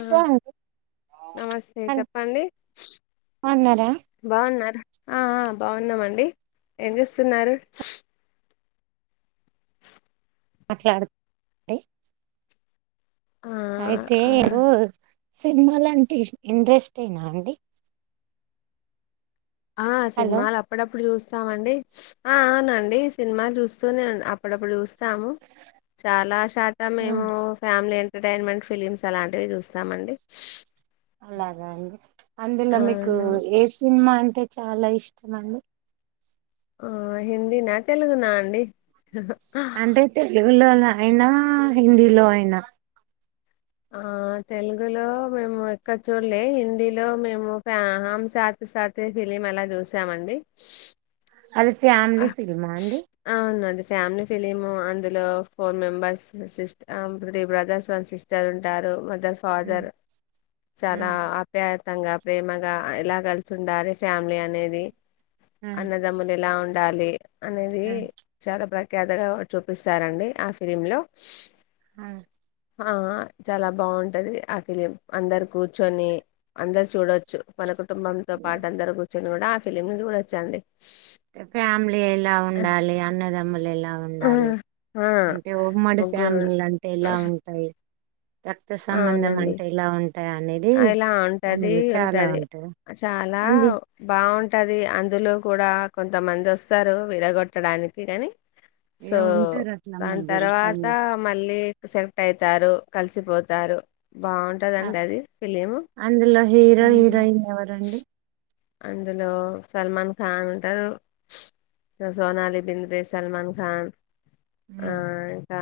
ఆ అండి నమస్తే అన్- చెప్పండి అన్నారా బాగున్నారా ఆ ఆ బాగున్నామండి ఏం చేస్తున్నారు మాట్లాడుతుడి ఆ అయితే ఆ మ్మ్ సినిమా లాంటే ఇంట్రెస్టేనా అండి ఆ హలో సినిమాలు అప్పుడప్పుడు చూస్తామండి ఆ అవునండి సినిమా చూస్తూనే అప్పుడప్పుడు చూస్త స్తాము చాలా శాతం ఆ, మేము ఫ్యామిలీ అ ఎంటర్టైన్మెంట్ ఫిలిమ్స్ అలాంటివి చూస్తామండి అలాగా అండి అందులో మీకు అవును ఏ సినిమా అంటే చాలా ఇష్టమండి ఆ హింది నా తెలుగు నా అండి హా హా తెలుగు లో అయిన హిందీలో అయినా ఆ తెలుగులో మేము ఎక్కడ చూడలే హిందీలో మేము ఫా హమ్ సాతి సాతి ఫిలిం అలా చూసామండి అది ఫ్యామిలీ ఫిల్మా అండి అవును అది ఫ్యామిలీ ఫిలిము అందులో four members sis three brothers one sister ఉంటారు ఉమ్, ఫాదర్ చాలా ఉమ్, ఆప్యాయం మత్తంగా ప్రేమగా ఇలా కలిసి ఉండాలి ఫ్యామిలీ అనేది ఉమ్, అన్నదమ్మున ఎలా ఉంట డాలీ అనేది ఉమ్, చాలా ప్రాక్ కదగా చూపిస్తార అండి ఆ ఫిలిమ్ లో మ్మ్ ఆ చాలా బాగుంటది ఆ ఫిలిం అందరు కూర్చొని అందరు చూడొచ్చు కొనుకు కుటుంబంతో పాటు అందరు కూడా ఆ ఫిలిమ్ కూడా వచ్చాండి అ ఫ్యామిలీ ఇలా ఉండాలి అన్నదమ్ము ఎలా ఎలా ఆ ఉండాలి ఆ, అంటే ఉమ్మడి ముగ్గురు ఫ్యామిలీలు అంటే ఎలా ఉంటాయి రక్త సంబంధం అవునండి అంటే ఇలా ఉంటాయి అనేది అ ఇలా ఉంటది అందులో చాలా ఉంటది ఉంటాయి చాలా అందు బాగుంటది అందులో కూడా కొంతమంది వస్తారు విడగొట్టడానికి అనీ ఇగ సో ఉంటారు అట్లా దాని మధ్యలో తర్వాత కొందరు మళ్ళీ సెలెక్ట్ అయితారు కలిసిపోద్ తారు అ అందులో హీరో హ్మ్. హీరోయిన్ ఎవరండి అందులో సల్మాన్ ఖాన్ అంటారు సోనాలి బింద్రే సల్మాన్ ఖాన్ ఆ ఉమ్, ఇంకా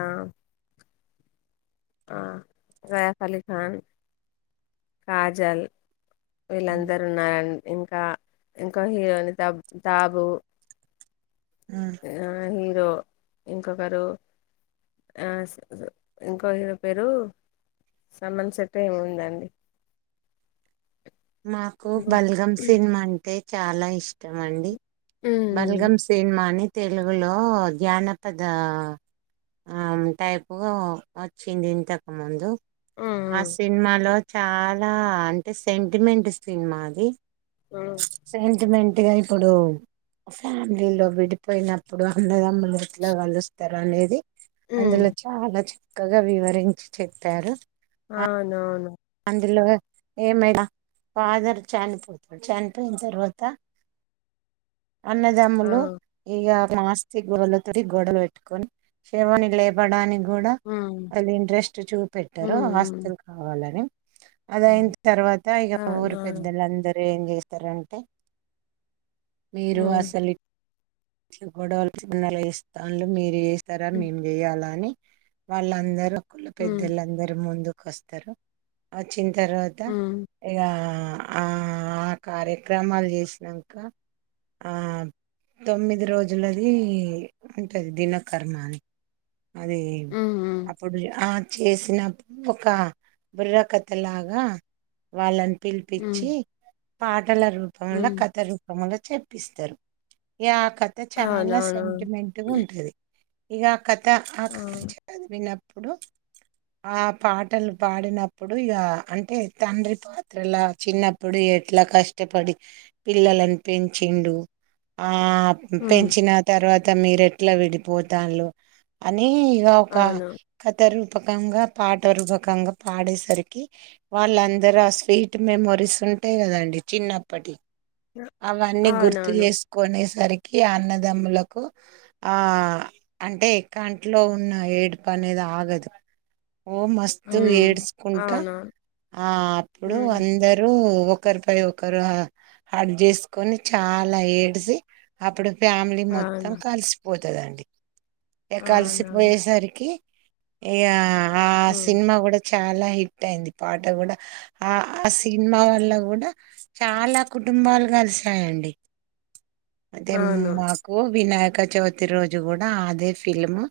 స్రెఫ్ అలీఖాన్ కాజల్ ఉమ్, వీళ్ళందరు ఉన్నారని ఇంకా ఇంకో హీరోని తబ్ తాబు ఉమ్. ఆ సో ఇంకొకరు ఇంకొ హిరో పేరు సమన్ సెటి ఏమిందండి మాకు బల్గమ్ సినిమా అంటే చాలా ఇష్టం అండి ఉమ్ బలగం సేన్మానిత్ తెలుగులో జానపద టైపుగా వచ్చింది ఇంతకుముందు ఆ ఉమ్ సినిమాలో చాలా అంటే సేం త్రి మెంటస్ సినిమా అది ఉమ్ సెంటిమెంట్ అట్గా ఇప్పుడు ఫ్యామిలీలో విడిపోయినప్పుడు అన్నదమ్ములు ఎట్లా కలుస్తారు అనేది ఉమ్, అందులో చాలా చక్క చక్కగా వివరించి చెప్పారు అవునవును ఇందులో ఏమైనా ఫాదర్ చనిపోతాడు చనిపోయిన తర్వాత ఆ అన్నదమ్ములు ఇగా ఆస్తి గోడవలతో గొడవలు పెట్టుకొని శేవని లేపడానికి కూడా ఉమ్ వాళ్ళు ఇంట్రెస్ట్ చూపెట్టారు ఉమ్ ఉమ్ ఆస్తుల్ కావాలని ఆ, అదయింత తర్వాత ఇక ఊరు అవునవును పెద్దలు అందరూ ఏం చేస్తారంటే మీరు ఉమ్ అసలు గొడవలు మీరేస్తాన్లు మీరే తార మేం చెయాలా అని వాళ్ళందరూ కుల్ల ఉమ్ పెద్దలందరి ముందు కోస్తారు వచ్ వచ్చిన తర్వాత ఉమ్ ఇగా ఆ ఆ కార్యక్రమాలు చేసినాక ఆ తొమ్మిది రోజులది ఉంటుది దినకర్మా అని అదే ఉమ్ ఉమ్ అప్పుడు ఆ చేసినప్పుడు ఒక బుర్రకథ లాగా వాళ్ళన్ ఉమ్ ఉమ్ పిల్పిచ్చి పాట్ టల రూపంలో ఉమ్, కథ రూపంలో చెప్పిస్తారు యా కథ చాలా అవునవును సెంటిమెంట్ ఉంటది ఇగా కథ ఆ కథ చెప్పేది విన్నప్ ప్పుడు ఆ పాటలు పాడినప్పుడు ఇగఅంటే తండ్రి పాత్రలా చిన్నప్పుడు ఎట్లా కష్టపడి పిల్లలను పెంచిండు అ ఉమ్ పెంచిన తర్వాత్ త మీరుఎట్లా విడిపోతాన్ళు అంత్ ఈ ఒక అవును కథ రుప్ పకంగా పాటరూపకంగా పాడేసరికి వాళ్ళందరుూ ఆ స్వీట్ మెమొరీస్ ఉంటాయి గదండి చిన్నప్పటి అవన్నీ గుర్తు అవునవును చేస్ కొనేసరికి అన్నదమ్ములకు ఆ అంటే కంట్లో ఉన్న ఏడుపు అనేది ఆగదు ఓ మస్తు హ్మ్ ఏడుస్కుంటా అవునా ఆ అప్పుడు హ్మ్ అందరూ ఒకరి పై ఒకరు హగ్ చేసుకొని చాలా ఏడుస్ జీ అప్పుడు ఫ్యామిలీ మొత్తం అవును కలిసి పోతదండి యా అవునవును కలిసిపోయేసరికి ఇగా ఆ హ్మ్ సినిమా కూడా చ్ చాలా హిట్ అయింది పాట గూడా ఆ ఆ సినిమా వల్ల కూడా చాలా కుటుంబాలు కలిసాయండి అదే అవును మాకు వినాయక చవితి రోజు గూడా అదే ఫిల్మ్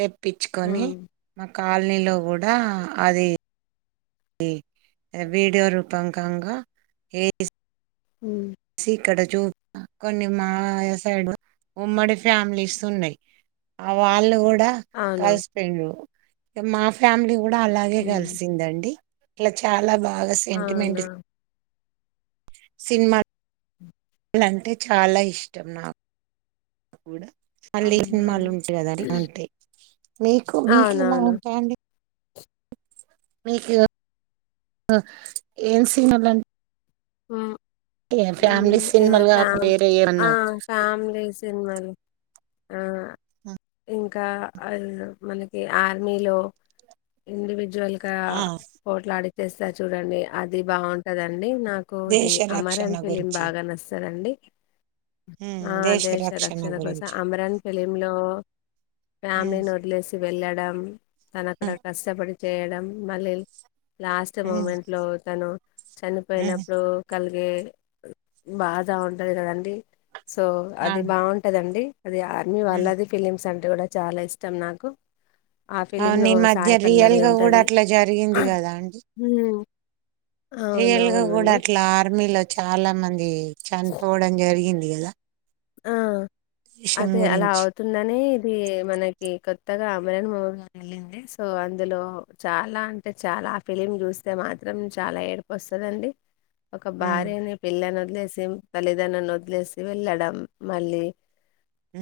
తెప్పిచ్చుకొని హ్మ్ మాక్ కాలనీలో కూడా అది వీడియో రూపంకంగా ఏ మ్ ఇక్కడ చూ కొన్ని మా సైడ్ ఉమ్మడి ఫ్యామిలీస్ ఉన్నయ్ ఆ వాళ్ళు కూడా కూడా అవును కలిసిపోయిండు మా ఫ్యామిలీ కూ కూడా అలాగే హ్మ్ కలిసిందండి ఇట్లా చాలా బా బాగా సెంటిమెంట్ అవునా సినిమా లంటే చాలా ఇష్టం నాకు కూడా మళ్ళీ సినిమాలు అవునవును ఉంటయి కదండి ఉంటయి మీకు మీకు ఎలా అవునవును. ఉంటాయండి మీకు ఏం సినిమాలంటే మ్ ఏ ఫ్యామిలీ సినిమాలు కాకుండా వేరే ఆ! ఏమన్నా ఫ్యామిలీ సినిమాలు ఆ ఇంకా మనకి ఆర్మీలో ఇండివిజ జల్గా ఆ పోట్లాడి చేస్తారు చూడండి అది బాగుంటదండి డి నాకు ఇది దేశ రక్షణ అమరన్ ఫిలిం గురించి బాగా నచ్చతదండి ఆ దేశ రక్షణ కోసం అమరన్ ఫిలింలో ఉమ్ ఫ్యామిలీని వదిలేసి వెళ్ళాడు డం తను అక్కడ ఉమ్ కష్టపడి చేయడం మల్లేల్ లాస్ట్ ఉమ్ మూమెంట్ లో తను ఉమ్ చనిపోయినప్పుడు కలిగే బాధ ఉంటది కదండి సో అది అవును బాగుంటదండి అది ఆర్మీ ఉమ్ వాళ్ళది ఫిలిమ్స్ అంట అది కూడా చాలా ఇష్టం నాకు ఆ అవును ఫిలింలో ఈ మధ్య సాయి రియల్ పల్లవి గా కూడా ఉంటది అట్లా జరిగింది కదా అండి రియల్ గా కూడా అవునవునండి అట్లా ఆర్మీలో చాలా చాలా మంది చనిపోవడం జరిగింది గద ఆ అదే అలా గురించి అవుతుందని ది మనకి కొత్తగా [unintelligible] మూవీ వెళ్ళింది సో అందులో చాలా అంటే చాలా ఆ ఫిలిం చూస్తే మాత్రం చాలా ఏడుపు వస్తుందిండి ఒక ఉమ్ భార్యనీ పిల్లని వద్ లెసిం బలిదానాన్ని వదిలేసి వెళ్ళాడం మళ్ళీ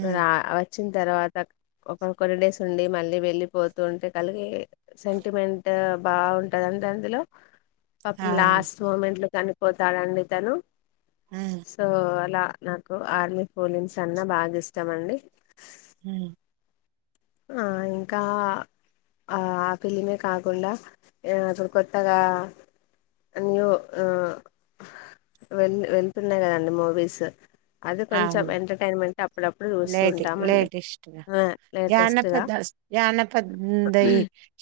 ఉమ్ రా వాచ్ చ్చిన్ తర్వాత ఒక కొన్ని డేస్ ఉండి మళ్ళీ వెళ్ళిపోతుంటే కలిగే సెంటిమెంట్ బాగుంటదండి అందులో పాపం అవును లాస్ట్ మూమెంట్లో చనిపోతాడండి ఇతను ఉమ్ సో అలా నాకు ఆర్మీ పోలిన్స్ అన్నా బాగ్ ఇష్టామండి హు ఆ ఇంకా ఆ ఆ ఫిలిమే కాకుండా యో ఇప్పుడు కొత్తగా న్యూ ఉ వెల్ వెళ్తున్నాయి కదండి మూవీస్ అది కొంచెం అవును ఎంటర్టైన్మెంట్ అప్పుడప్పుడు చూస్త ఉంటాండి ఉ లే జానపదాస్ జానపదై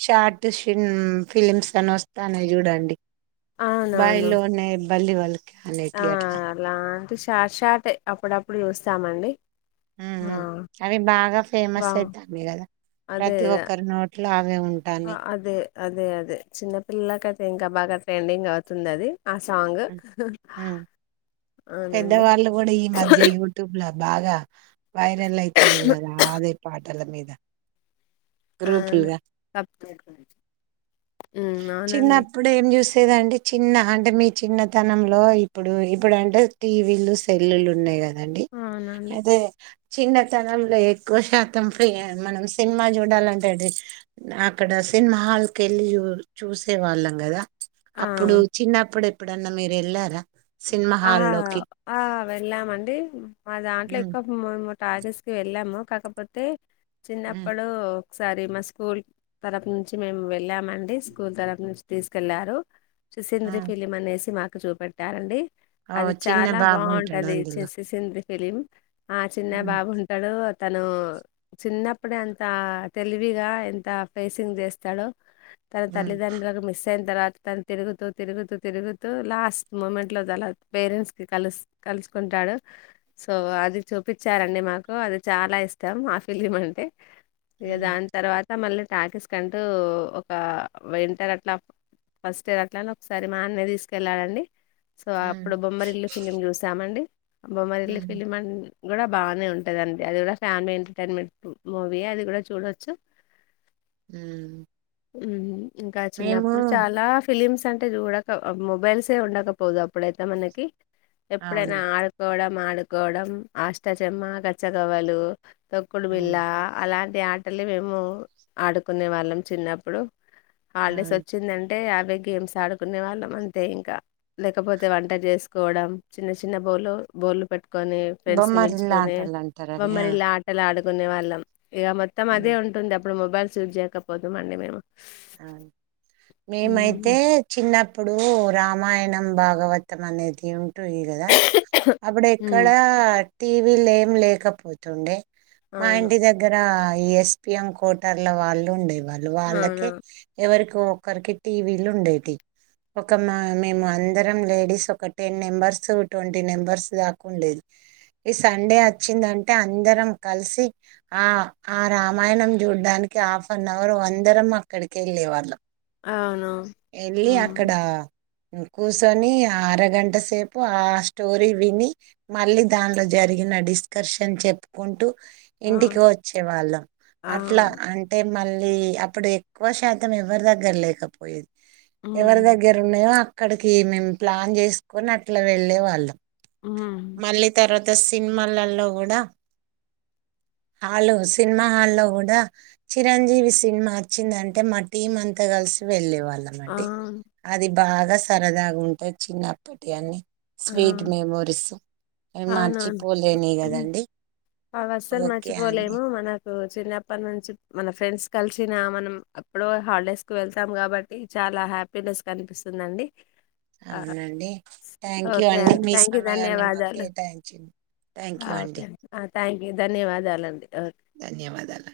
షార్ట్ షీన్ ఫమ్స్ తనోస్తాండే చూడండి అవునవును బయిలోనే బల్లి పలక్ ఆ అలాంటి షార్ట్ షార్ట్ అప్పుడప్పుడు చూస్తామండి హ్మ ఆ హ్మ అవి బాగా బా ఫేమస్ అయితానాయ్ కదా ప్రతి అదే ఒక్కరి నో ట్లో ఆగ్ నే ఆ ఉంటానాయ్ అదే అదే అదే చిన్నపిల్లలకైతే ఇంకా బాగా ట్రెండింగ్ అవుతుంది అది ఆ సాంగ్ అవునండి పెద్దవాళ్ళు కూడా ఈ మధ్య యూటుబ్ ల బాగా వైరల్ అయితాంది కదా అదే పా తల మీద అవును గ్రూపుల్గా తప్ ఉమ్ అవునండి చిన్నప్పుడే ఏం [unintelligible] [unintelligible] చిన్న అంటే మీ చిన్నతనంలో ఇప్పుడు ఇప్పుడంటే టీవీలు సెల్ లు ఉన్నాయి [unintelligible] అవునండి అదే చిన్నతనంలో ఎక్కువ శాతం ఫ్రీ మనం సినిమా చూడాలంటే అక్కడ సినిమా హాల్ కెళ్ళి చూ చూసే వాళ్ళం కదా ఆ అప్పుడు చిన్నప్పుడు ఏప్పుడన్నా మీరు వెళ్ళారా సినిమా ఆ హాల్లోకి ఆ వెళ్ళామండి మా దాంట్లో ఉమ్ ఎక్కువ టాకీస్ కి వెళ్ళాము కాకపోతే ఉమ్ చిన్నప్పుడు ఒకసారి మా స్కూల్ తరపూ నుంచి మేము వెళ్ళామండి స్కూల్ తరపూ నుంచి తీసుకెళ్లారు ఆ సిసింద్రీ ఫిలిమనేసి మా చూపెట్ పెట్టారండి ఓ అది చిన్న చాలా బాబు ఉంటాడు బాగుంటది చే అందులో సిసింద్రీ ఫిలిం ఆ చిన్న ఉమ్ బాబుంటాడు తను చిన్నప్పుడే అంత తెలివిగా ఎంత ఫేసింగ్ చేస్తాడో తన ఉమ్ తల్లితండ్రులను మిస్ అయి తర్వాత తన తిరుగుతూ తిరుగుతూ తిరుగుతూ లాస్ట్ మూమెంట్ లో దల పేరెంట్స్ కి కలుసు కలుసుకుంటాడు సో అది చూపించారండి మాకు అది చాలా ఇష్టం ఆ ఫిలిమ్ అంటే ఇగ ఉమ్ దాని తర్వాత మల్లి టాకిస్ కంటూ ఒక వింటర్ అట్లా ఫస్ట్ ఇయర్ అట్లా అని ఒకసారి మా అన్నయా తీసుకెళ్ళడాఆండీ సో ఉమ్ అప్పుడు బొమ్మరిల్లు ఫిలిం చూసామండి బొమ్మరిల్లు ఉమ్ ఫిలిం అండీ ఆది కూడా బాగానే ఉంటదండి అది కూడా ఫ్యామిలీ ఎంటర్టైన్మెంట్ మూవీ ఎ అది కూడా చూడొచ్చు ఉమ్ ఊహు ఇంకా మేము చిన్నప్పుడు చాలా ఫిలిమ్స్ అంటే చూ ఒక మొబైల్సే ఉండ పోదు అప్పుడైతే మనకి ఎప్పుడైనా అవును ఆడుకోవడం ఆడు ఆడుకోవడం అష్టాచమ్మా గచ్చగవలు తొక్కుడు ఉమ్ బిల్ళ అలాంటి ఈ ఆటలే మేము ఆడుకునే వాళ్ళం చిన్నప్పుడు హాడేస్ అవును వచ్చింద అం అంటే యాభై గేమ్స్ ఆడుకునే వాళ్ళం అంతే ఇంకా లేకపోతే వంట చేసుకోవడం చిన్న చిన్న బోలు బోర్లు పెట్టు పెట్టుకొని ఫ్రెండ్స్ ని బొమ్మరిల్లా పిల్చుకొని ఆటలు అంటారు అవి ఆ బొమ్మరిల్లు ఆటలు ఆడుకొని ఆడుకునే వాళ్ళం ఇక మొత్తం అదే ఉమ్ ఉంటుంది అప్ అప్పుడు మొబైల్స్ యూజ్ చేకపోదు మండి మేము అవును మేమైతే హ్మ్. చిన్న ఇప్పుడు రామాయణం భాగవతం అనేది ఉ ఉంటాయి కదా అప్పుడు హ్మ్. ఎక్కడ టీవీలు ఏం లేకపోతుండే మా అవును. ఇంటి దగ్గర ఈ ఎస్ పి ఎమ్ కోటర్ల వాళ్ళు ఉండేవి వాళ్ళ వాళ్ళ అవును. కి ఎవరి ఒకరికి టీవీలు ఉండేవి ఒక మా మేము అందరం లేడీస్ ఒక టెన్ మెంబర్స్ ట్వంటీ మెంబర్స్ దాకా ఉండేది. ఈ సండే వచ్చిందంటే అందరం కలిసి ఆ ఆ రామాయణం చూడడానికి హాఫ్ అన్ అవర్ అందరం, అక్కడికి వెళ్ళలే వాళ్ళం అవున హు కూసోని అరగంట సేపు ఆ స్టోరీ విని మళ్ళీ దానిలో జరిగిన డిస్కర్షన్ చెప్పుకుంటూ, ఇంటికి అవును. వచ్చే వాళ్ళం అట్లా అవును. అంటే మళ్ళీ అప్పుడె ఎక్కువ శాతం ఎవరి దగ్గర లేకపోయేది హ్మ్. ఎవరి దగ్గర ఉన్నాయో అ అక్కడికి మేము ప్లాన్ చేసుకొని అట్లా వెళ్ళే వాళ్ళం హ్మ్. మళ్ళీ తరువాత సినిమాలలో కూడా హాలు సినిమా హాల్లో కూడా చిరంజీవి సినిమా వచ్చిందంటే మా టీం అంతా కలిసి వెళ్ళే వాళ్ళం వెళ్దామండి అవును. అది బాగా సరదాగా ఉంటాయి చిన్నప్పటి అన్నీ ఆ! స్వీట్ మెమోరీస్ మార్చిపోలేనివి కదండి అవి అస్సలు ఓకే అండి మర్చిపోలేము మన చిన్నప్పటి నుంచి మన ఫ్రెండ్స్ కలిసిన మనం ఎప్పుడో హాలిడేస్ కు వెళ్తాం కాబట్టి చాలా హ్యాపీనెస్ కనిపిస్తుందండి ఆ! అవునండి థ్యాంక్ యూ ఓకే అండి మీ థ్యాంక్ యూ. సమయాన్ని మాకు ధన్యవాదాలు. కేటాయించిం థ్యాంక్ ఆ! యూ ఓకే అండి థ్యాంక్ యూ ధన్యవాదాలండి ఓకే ధన్యవాదాలు